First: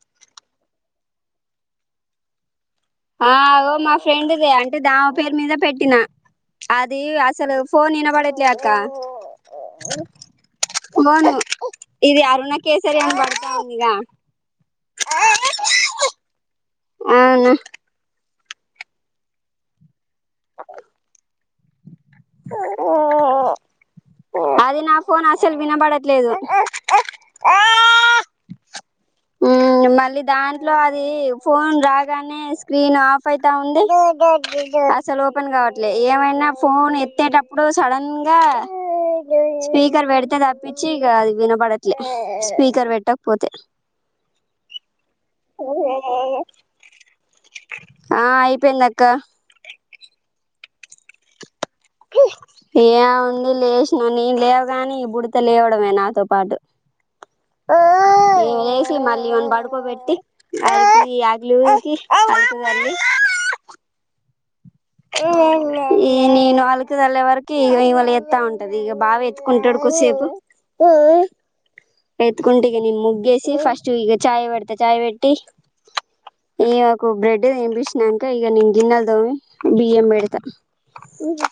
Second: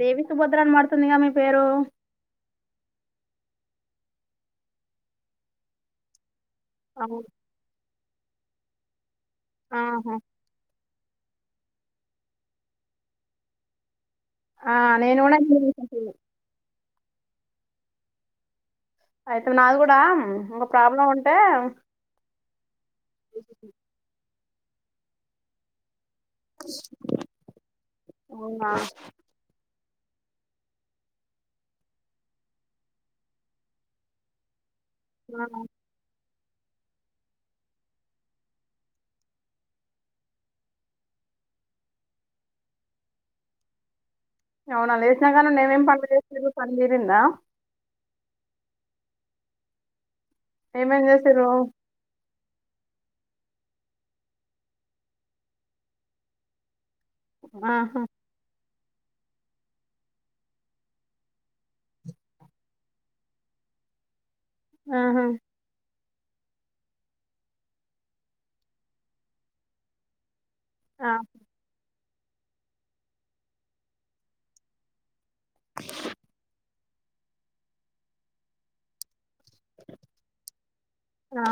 దేవి సుభద్ర అని పడుతుందిగా మీ పేరు ఆగో మా ఫ్రెండ్దే అంటే దామ పేరు మీద పెట్టినా అది అవును అసలు ఫోన్ వినబడట్లే అక్క ఆహా ఫోన్ ఇది అరుణ కేసరి అని బర్తావుంది గా ఆ నేను గుణా [unintelligible] అవును అయితే నాది కూడా ఇంకొ ప్రాబ్లం ఉంటే ఓ ఇ అది నా ఫోన్ అసలు వినబడట్లేదు అవునా ఉమ్ మళ్ళీ దాంట్లో అది ఫోన్ రాగానే స్క్రీన్ ఆఫ్ అయితా ఉంది అసలు ఆ, ఓపెన్ కావట్లే ఏమైనా ఫోన్ ఎత్తేటప్పుడు సడన్ గా స్పీకర్ పెడితే తప్పిించి ఇక అది వినబడట్లే స్పీకర్ పెట్టకపోతే అవున లేసిన కానుండి ఏమేమ్ పనులు చేసిండ్రు పనిదీరింద ఆ అయిపోందక్క ఏమేం చేసిరు ఏ ఉంది లేసినా నేను లేవుగాని ఈ బుడత లేవడమే నాతో పాటు ఆహా మళ్ళి వాన్ని బడుకోబెట్టి అలికి వాకిలీ ఊడ్చి ఆహా, ఈ నేను అల్కిదల్లే వరకి ఈమె లేత్తా ఉంటది ఇక బావ ఎత్తుకుంటాడు కూసేపు ఆ, ఎత్తుకుంటే ఇగ నేను ముగ్గేసి ఫస్ట్ ఇగ చాయ పెడత చాయ్ పెట్టి ఇమె కు బ్రెడ్ తినిపించినంక ఇక నేను గిన్నెలు దోమి బియ్యం బేడతా ఆ,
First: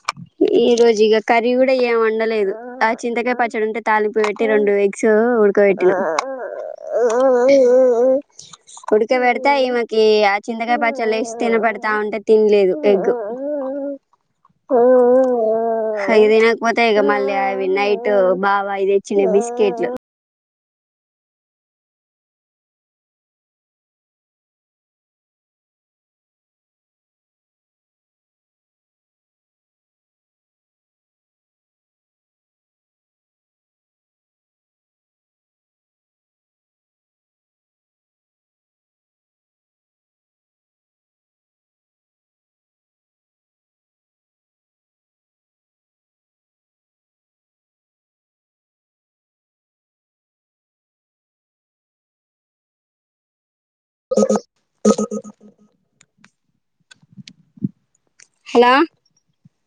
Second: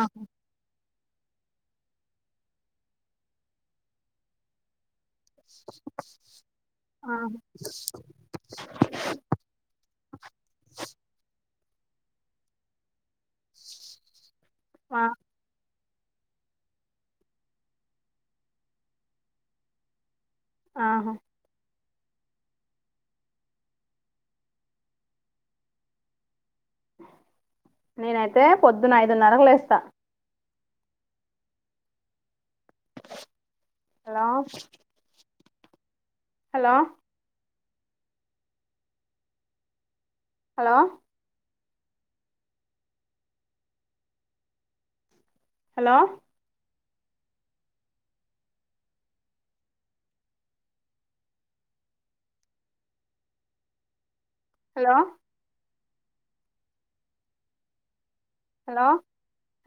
ఈ రోజు ఇగ కర్రీ కూడా ఏం వండలేదు ఆ చింతకాయ పచ్చడి ఉంటే తాలింపు పెట్టి రెండు ఎగ్స్ ఊడుకపెట్టిన ఆ ఉడిక పెడితే ఈ మకి ఆ చింతకాయ పచ్చల్లో వేసి తినబడతా ఉంటే తినలేదు ఎగ్ ఆ అయి తినకపోతే ఇక మళ్ళీ అవి నైట్ బావ అవి తెచ్చిండు బిస్కెట్లు ఆహ నేనైతే పొద్దున్న ఐదున్నరకు లేస్తా hello hello hello hello hello hello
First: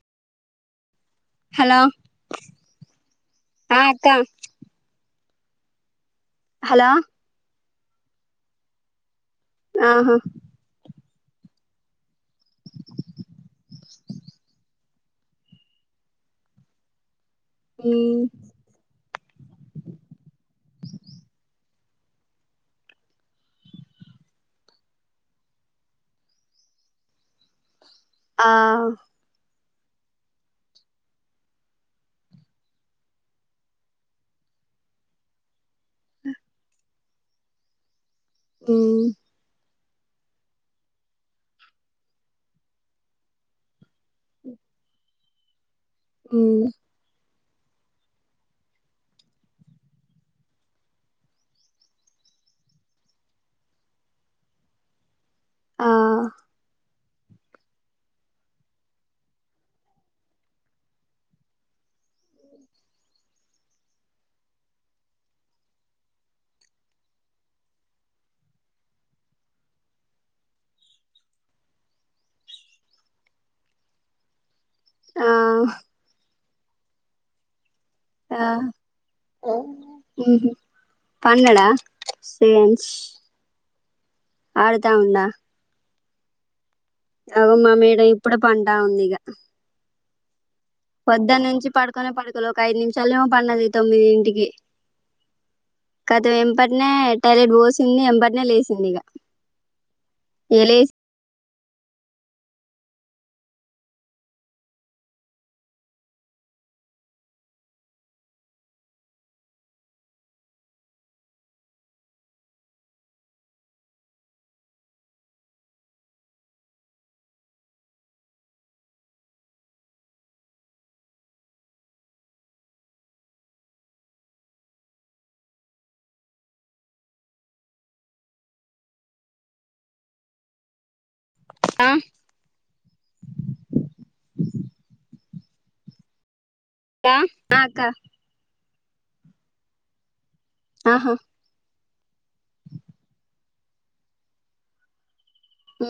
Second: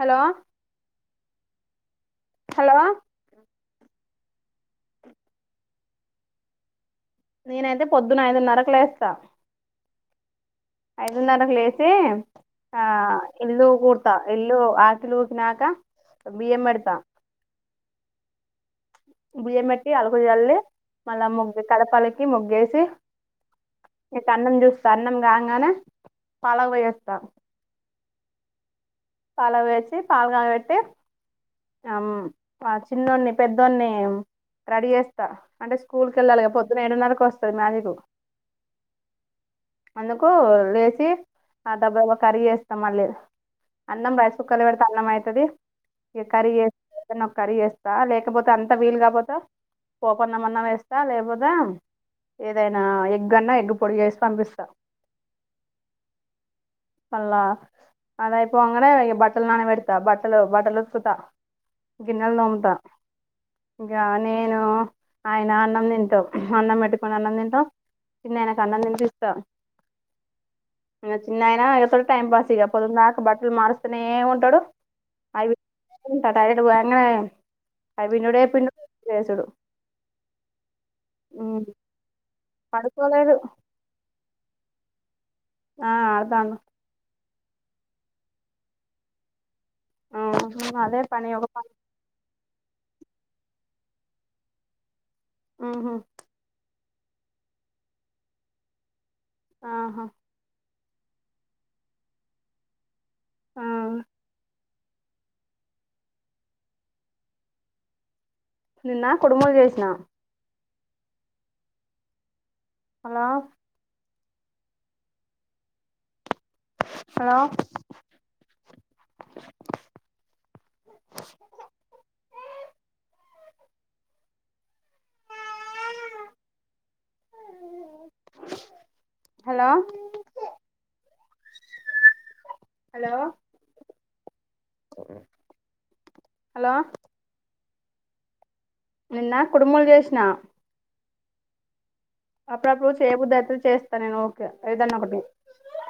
hello hello hello ఆ అక్క హలో నేనైతే పొద్దున్న ఐదున్నరకు లేస్తా ఆహా ఐదున్నరకు లేసి ఆ ఇల్లు కూర్తా ఇల్లు ఆకిలి ఊడ్చినాక బియ్యం పెడతా ఈ బియ్యం పెట్టి అలుగుచల్లి మళ్ళా ముగ్గు గడపలికి ముగ్గేసి ఇటు అన్నం చూస్తా అన్నం కాగానే పాలగి పోయ్యొస్తా ఆ పలవి వచ్చి పాలగాయ పెట్టి ఆ ఆ చిన్నోడిని పెద్దోని రెడీ చేస్తా అంటే స్కూల్కి వెళ్ళాలిగా పొద్దున్న ఏడున్నరకి వస్తది మ్యాజిక్ ఉ అల్లకో లేసి ఆ డబ్బబ్బ కర్రీ వేస్తా మా లేదా అన్నం రైస్ కుక్కర్ లో పెడతే అన్నం అయితది ఇగ కర్రీ ఉమ్ వేసు ఏకానమ్ కర్రీ వేస్తా లేకపోతే అంతా వీలు కాకపోతే పోపుఅన్నం అన్నా వేస్తా లేపోతే ఏదైనా ఎగ్ అన్నా ఎగ్గు పొడి చేసి పంపిస్తా ఆ పల్ల అది అయ్యి పోంగనే బట్టలు నానబేడుతా బట్టలు బట్టలు ఊతుకుతా గిన్నెలు తోముత ఇగ నేను ఆయన అన్నం తింటాం అన్నం పెట్టుకుని అన్నం తింటాం చిన్నాయనకు అన్నం తినిపిస్తామ్ అ చిన్నాయిన్ తా అతలు టైం పాస్ ఇగ పొద్దున్ దాక బట్టలు మారుస్తనే ఉంటాడు ఆ అవి ఉంటాత్ సైడు వంగాఅయే ఆ ఉహు మ్ పన్నడా ఫెంస్ పడుకోలేదు ఆడుతా ఉందా ఆ ఆడుతాండు అగో మా మేడం ఇప్పుడే పంట ఉంది ఇక అవును పొద్దున్ నుంచి పడుకొనే పడుకోలేవు ఒక ఐదు నిమిషాల ఏమో పన్నది తొమ్మిది ఇంటికి మ్ హు కతం వెంపట్ నే టైలెట్ పోసింది ఎంబట్ నే లేసింది ఇక ఆహా ఇగ లేసు ఆ నిన్న కుడుములు చేసిన హలో హలో కా హలో ఆ హలో హలో అక్క ఆ అక్క నిన్న కుడుములు చేసిన ఆహా అప్పుడప్పుడు చెయ బుద్ధి అయితది చేస్తా నేను ఓకే ఏదన్నా ఒకటి ఉ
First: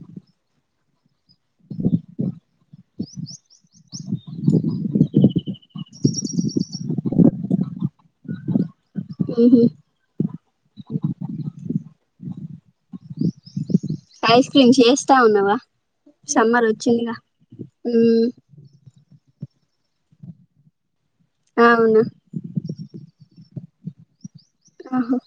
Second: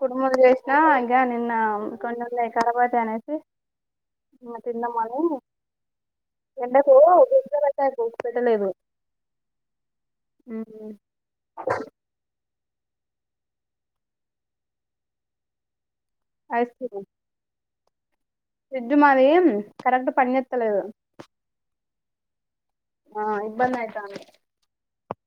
కుడుములు చేసినా ఇంకా నిన్న కొన్నిఉల్లే కరాబతన్ అనేసి ఆ తిందమని ఎండకు పో పెట్టయి కు పెట్టలేదు ఊహూ ఉహూ ఐస్ క్రీమ్ చేస్తా ఉన్నావా సమ్మర్ ఐస్ క్రీమ్ వచ్చిందిగా ఉం ఫ్రిడ్జ్ మాది కరెక్ట్ పని జెత్తలేదు అవునా ఆ ఇబ్బంది అయితంది ఆహో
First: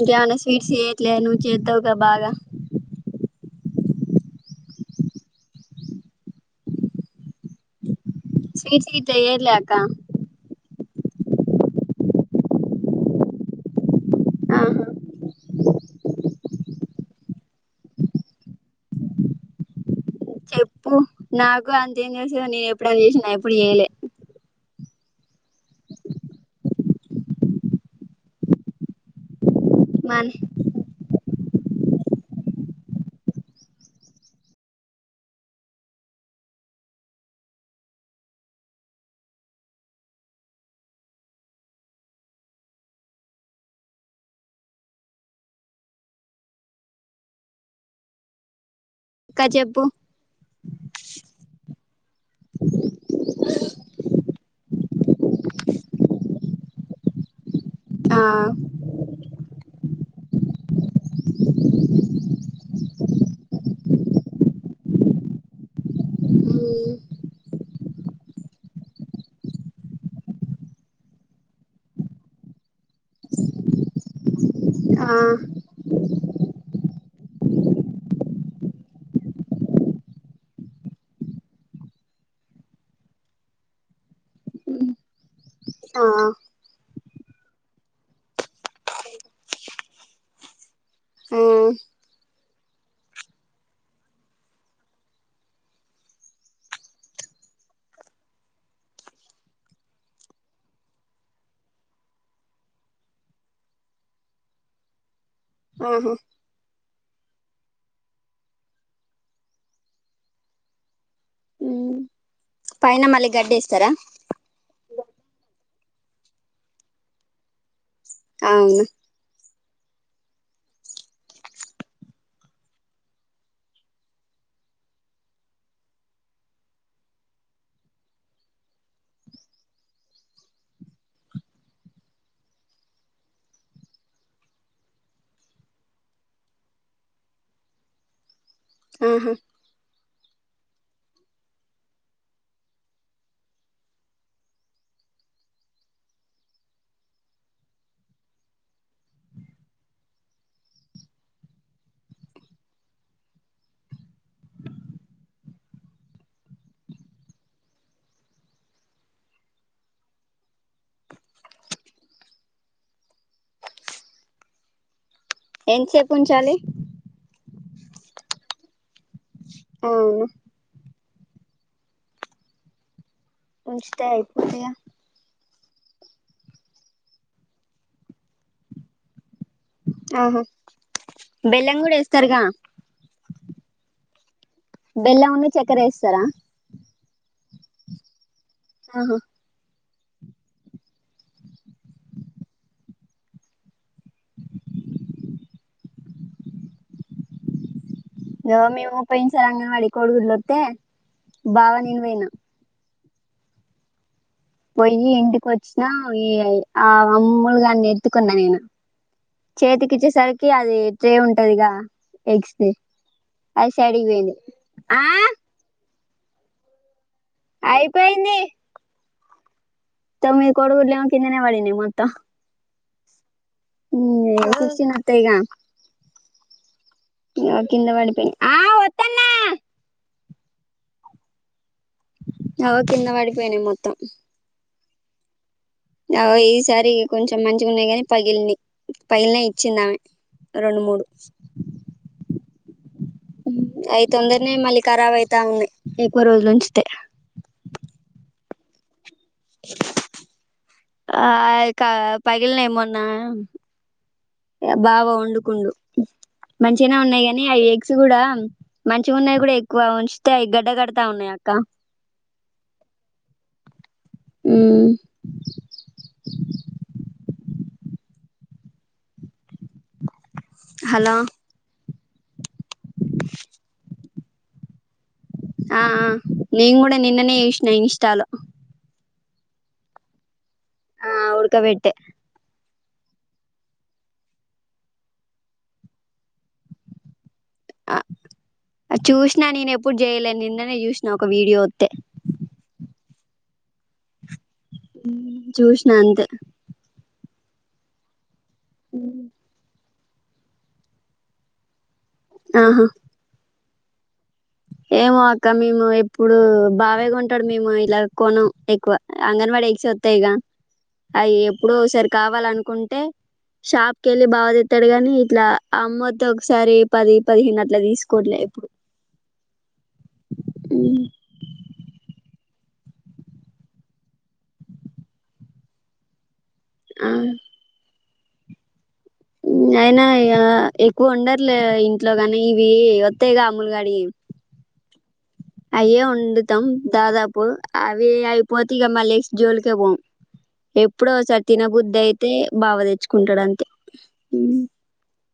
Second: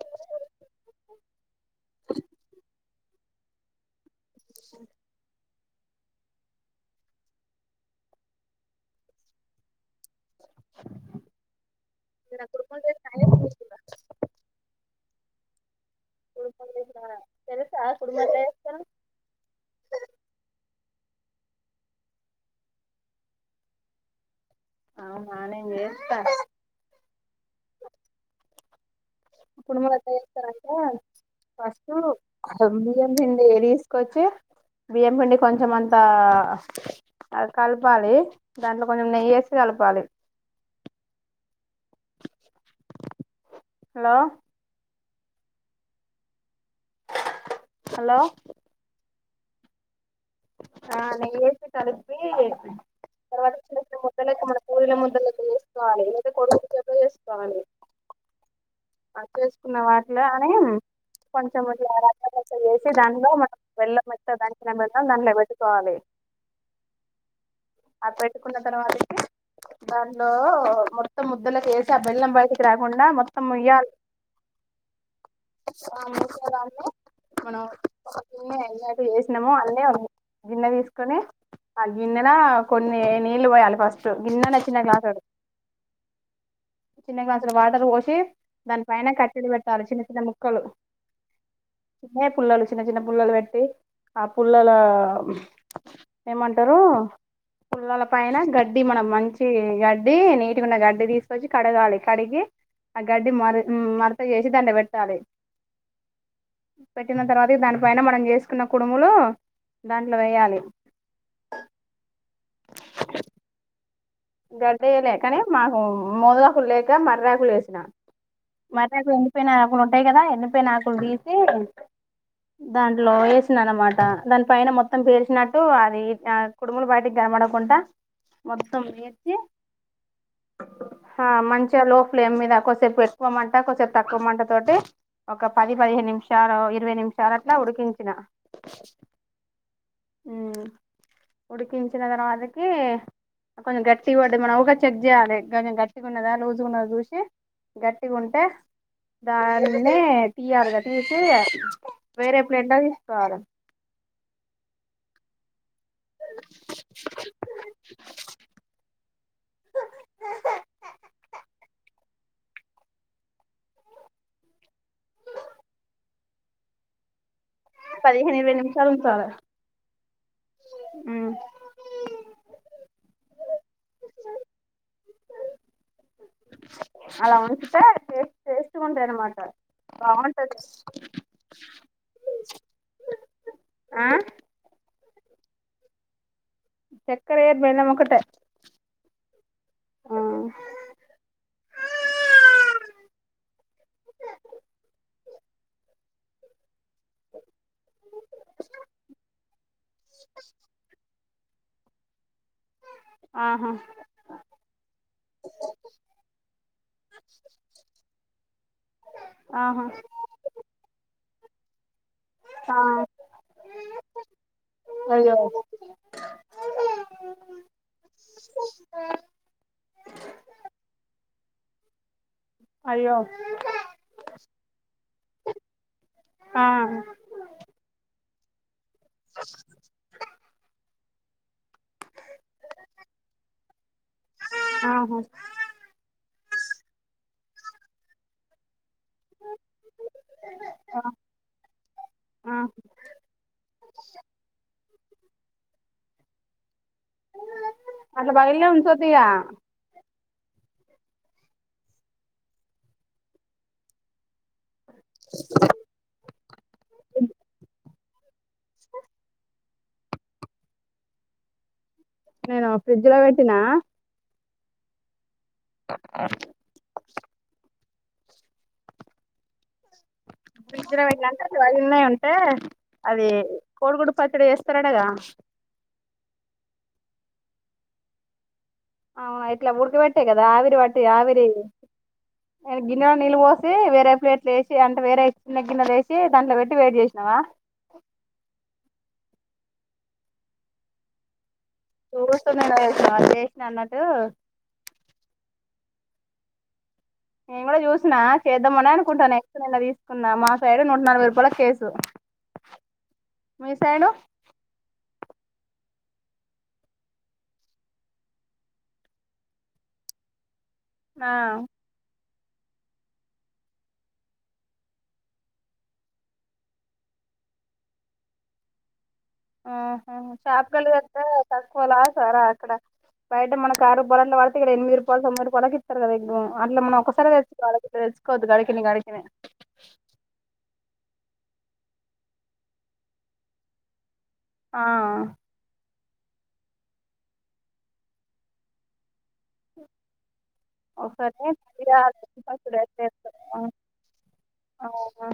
ఇంకా ఏమన్నా స్వీట్స్ చేయట్లే నువ్వు చేద్దావు క బాగా హు స్వీట్స్ అయితే ఏయారు లే అక్క నిన్న కుడుములు చేసిన అయ్యింది చుతువురా ఆహా కుడుమ్ ఏంది లేంది కావాలి తెలుసా కుడుములు ఎట్లా చేస్తారో చెప్పు నాకు అంతే ఏం తెలుసు నేను ఎప్పుడన్న చేసిన్నా ఎప్పుడు చేయలే అవున నేను చెత్త కుడుములు ఎట్లా మన చేస్తారంట ఫస్ట్ బియం పిండి ఏ తీసుకొచ్చి బియ్యం పిండి కొంచెం అంతా అది కలపాలి దాంట్లో కొంచెం నెయ్యేసి కలపాలి హలో హలో ఇక్క చెప్పు ఆ నెయ్యి ఏసీ తడిపి తర్వాత చిన్నట్ల ముద్దలతే మన కూల ముద్ద చేసుకోవాలి లేదా కొడుకు చేసుకోవాలి ఆ చేసుకున్న వాటిలో అని కొంచెం రకరలు దానిలో మనం వెళ్ల మత్త దానికిన వెదాం దానిలో పెట్టుకోవాలి మ్మ్ అ పెట్టుకున్న తర్వాతకి దానిలో మొత్తం ముద్దలకి వేసి ఆ బెల్లం బయటకి రాకుండా మొత్తం ముయ్యాలి [inaudible] ఆ మనం ఎ చేసినామో అన్నీ గిన్నె తీసుకొని ఆ గిన్నెన కొన్ని నీళ్లు పోయాలి ఫస్ట్ గిన్నె న చిన్న మ్మ్ గ్లాసుడు ఆ చిన్న గ్లాసులు వాటర్ పోసి దాని పైన కట్టడి పెట్టాలి చిన్న చిన్న ముక్కలు ఆ చిన్న పుల్లలు చిన్న చిన్న పుల్లలు పెట్టి ఆ పుల్లల ఏమంటారు పుల్లాల పైన గడ్డి మనం మంచి గడ్డి నీటి ఉన్న గడ్డి తీసుకొచ్చి కడగాలి కడిగి ఆ గడ్డి మర మరత చేసి దండ పెట్టాలి ఆహా పెట్టిన తర్వాత దానిపైన మనం చేసుకున్న కుడుములు దాంట్లో వేయాలి ఉ పైన మళ్ళీ గడ్డి ఎస్తారా గడ్డయ్యలే కానీ మాకు మోదుగాకులు లేక మర్రాకులు వేసిన అవును మరి నాకు ఎన్నిపోయినకులు ఉంటాయి కదా ఎన్నిపోయిన ఆకులు తీసి దాంట్లో వేసిన అనమాట దాని పైన మొత్తం పేలిచినట్టు అది కుడుములు బయటికి మకుంటా మొత్త ఇచి ఆ మంచిగా లో ఫ్లేమ్ మీద కొసేపు ఎక్కువ మంట కొద్సేపు తక్కువ మంట తోటి ఒక పది పదిహేను నిమిషాలు ఇరవై నిమిషాలు అట్లా ఉడికించిన ఆహా ఉడికించిన తర్వాతకి కొంచెం గట్ గట్టి పడదు మనం గా చెక్ చేయాలించం గట్టిగా ఉన్నదా లూజ్ ఉన్నది చూసి గట్టిగా ఉంటే దాని తీయాలిగాద తీసి వేరే ప్లేంలో తీసుకోవాలి [inaudible] ఎంతసేపు ఉంచాలి పదిహని నిమిషాలు చ అవు ఆ ఉంచటా అయిపోందయా అలా ఉంచి చేస్టునమాట ఆహా బాగుంటది బెల్లం కూడా ఏస్తారుగా ఆ బెల్ ఉన్ను చక్కర ఇేస్తారా చక్కర ఏయర్ బేల్లమోకట ఆహో ఆ ఆ క దు మేము పోయినసారి అంగన్వాడి గుడ్లు వస్తే బావ నేను పోయినం ఆహా పోయి ఇంటికి వచ్చిన ఈ ఆ అమ్ములుగాన్ని ఎత్తుకున్న నేను ఆహా చేతికి ఇచ్చే సరికి అది ట్రే ఉండే ఉంటది కదా ట్రే ఆ అది సడికి పోయింది అయ్యో అయిపోయింది తోమీది కోడిగుడ్లు కిందనే పడిని మొత్తం అయ్యో సిక్స్టీన్ ఆ అ కింద పడిపోయినే బోలో సాంగ్ సగం కింద పడిపోయినాయి మొత్తం ఆహా ఈసారి కొంచెం మంచిగా ఉన్నాయి గాని పగిలినయ్ పగిలినయ్ ఇచ్చిందామె రెండు ఆ మూడు ఆ అవి తొందరగా మళ్ళీ ఖరాబ్ అయితే అన్నయ్య ఎక్కువ రోజుల ఉంచితే అట్ల పగిలిన ఉంచాదిగా ఆ ఇక పగిలినయ్ మొన్న బావ వండుకుండు మంచిగానే ఉన్నాయి కాగానీ అవి ఎగ్స్ కూడా మంచిగా ఉన్నాయి కూడా ఎక్కువ ఉంచితే గడ్డ కడతా ఉన్నాయి అక్క నేను ఫ్రిడ్జ్ లో పెట్టినా ఉ ఆ ఆ ఫ్రిజ్లో హలో పెట్టినాక పగిలినయ్ అంటే అవి కోడిగుడ్డు పచ్చడి చేస్తారంట కదా ఆ ఆ నేను కూడా నిన్ననే చూసిన ఇన్స్టాల్ అవునా ఇట్లా ఉ ఊడకబెట్టే కదా ఆవిరి వాటి ఆ ఆవిరి ఉడకబెట్టే గిన్నెలో నీళ్ళు పోసి వేరే ప్లేట్లు వేసి అంటే వేరే చిన్న గిన్నెలు వేసి దాంట్లో పెట్టి వెయిట్ చేసినావా ఆ చూసిన నేను ఎప్పుడు చేయలేను నిన్ననే చూసిన ఒక వీడియో వత్తే చూస్తున్నాను చేసిన అన్నట్టు చూసిన అంతే నేను కూడా చూసినా చేద్దామనే అనుకుంటాను ఎగ్స్ నిన్న తీసుకున్న తీసుకున్న మా సైడ్ నూట నలభై రూపాయల కేసు ఆహా మీ సైడు ఏమో అక్క మేము ఎప్పుడు బావే కొంటాడు మేము ఇలా కోనం ఎక్కువ అంగన్వాడి ఎగ్స్ వస్తాయి ఇగ ఆ ఎప్పుడో ఒక్కసారి కావాలనుకుంటే షాప్ కెళ్ళి బావ తెత్తాడు గాని ఇట్లా అమ్మద్ద ఒకసారి పది పదిహేను అట్లా తీసుకోవట్లే ఎప్పుడు ఆ షాపు కెళ్ళి తెస్తే తక్కువ లసారా ఇక్కడ బయట మన ఆ రూపాయల పడితే ఇక్కడ ఎనిమిది రూపాయలు తొమ్మిది రూపాలకి ఇస్తారు కాదా ఎక్కువ అట్లా మనం ఆ ఒకసారి తెచ్చుకోవాలి ఓకే గడికింది గడిపిన తెచ్చుకోవద్దు అయినా ఎక్కువ ఉండరు ఇట్లే ఇంట్లో కానీ ఇవి వత్తాయిగా అమ్ములు గాడివి ఆ అయ్యే వండుతాం దాదాపు అవి అయిపోత ఇక మళ్లీ ఎక్స్ జోలికి పోము ఎప్పుడో ఒకసారి తిన బుద్ధి అయితే బావ తెచ్చుకుంటాడు అంతే ఒకసారి అవునా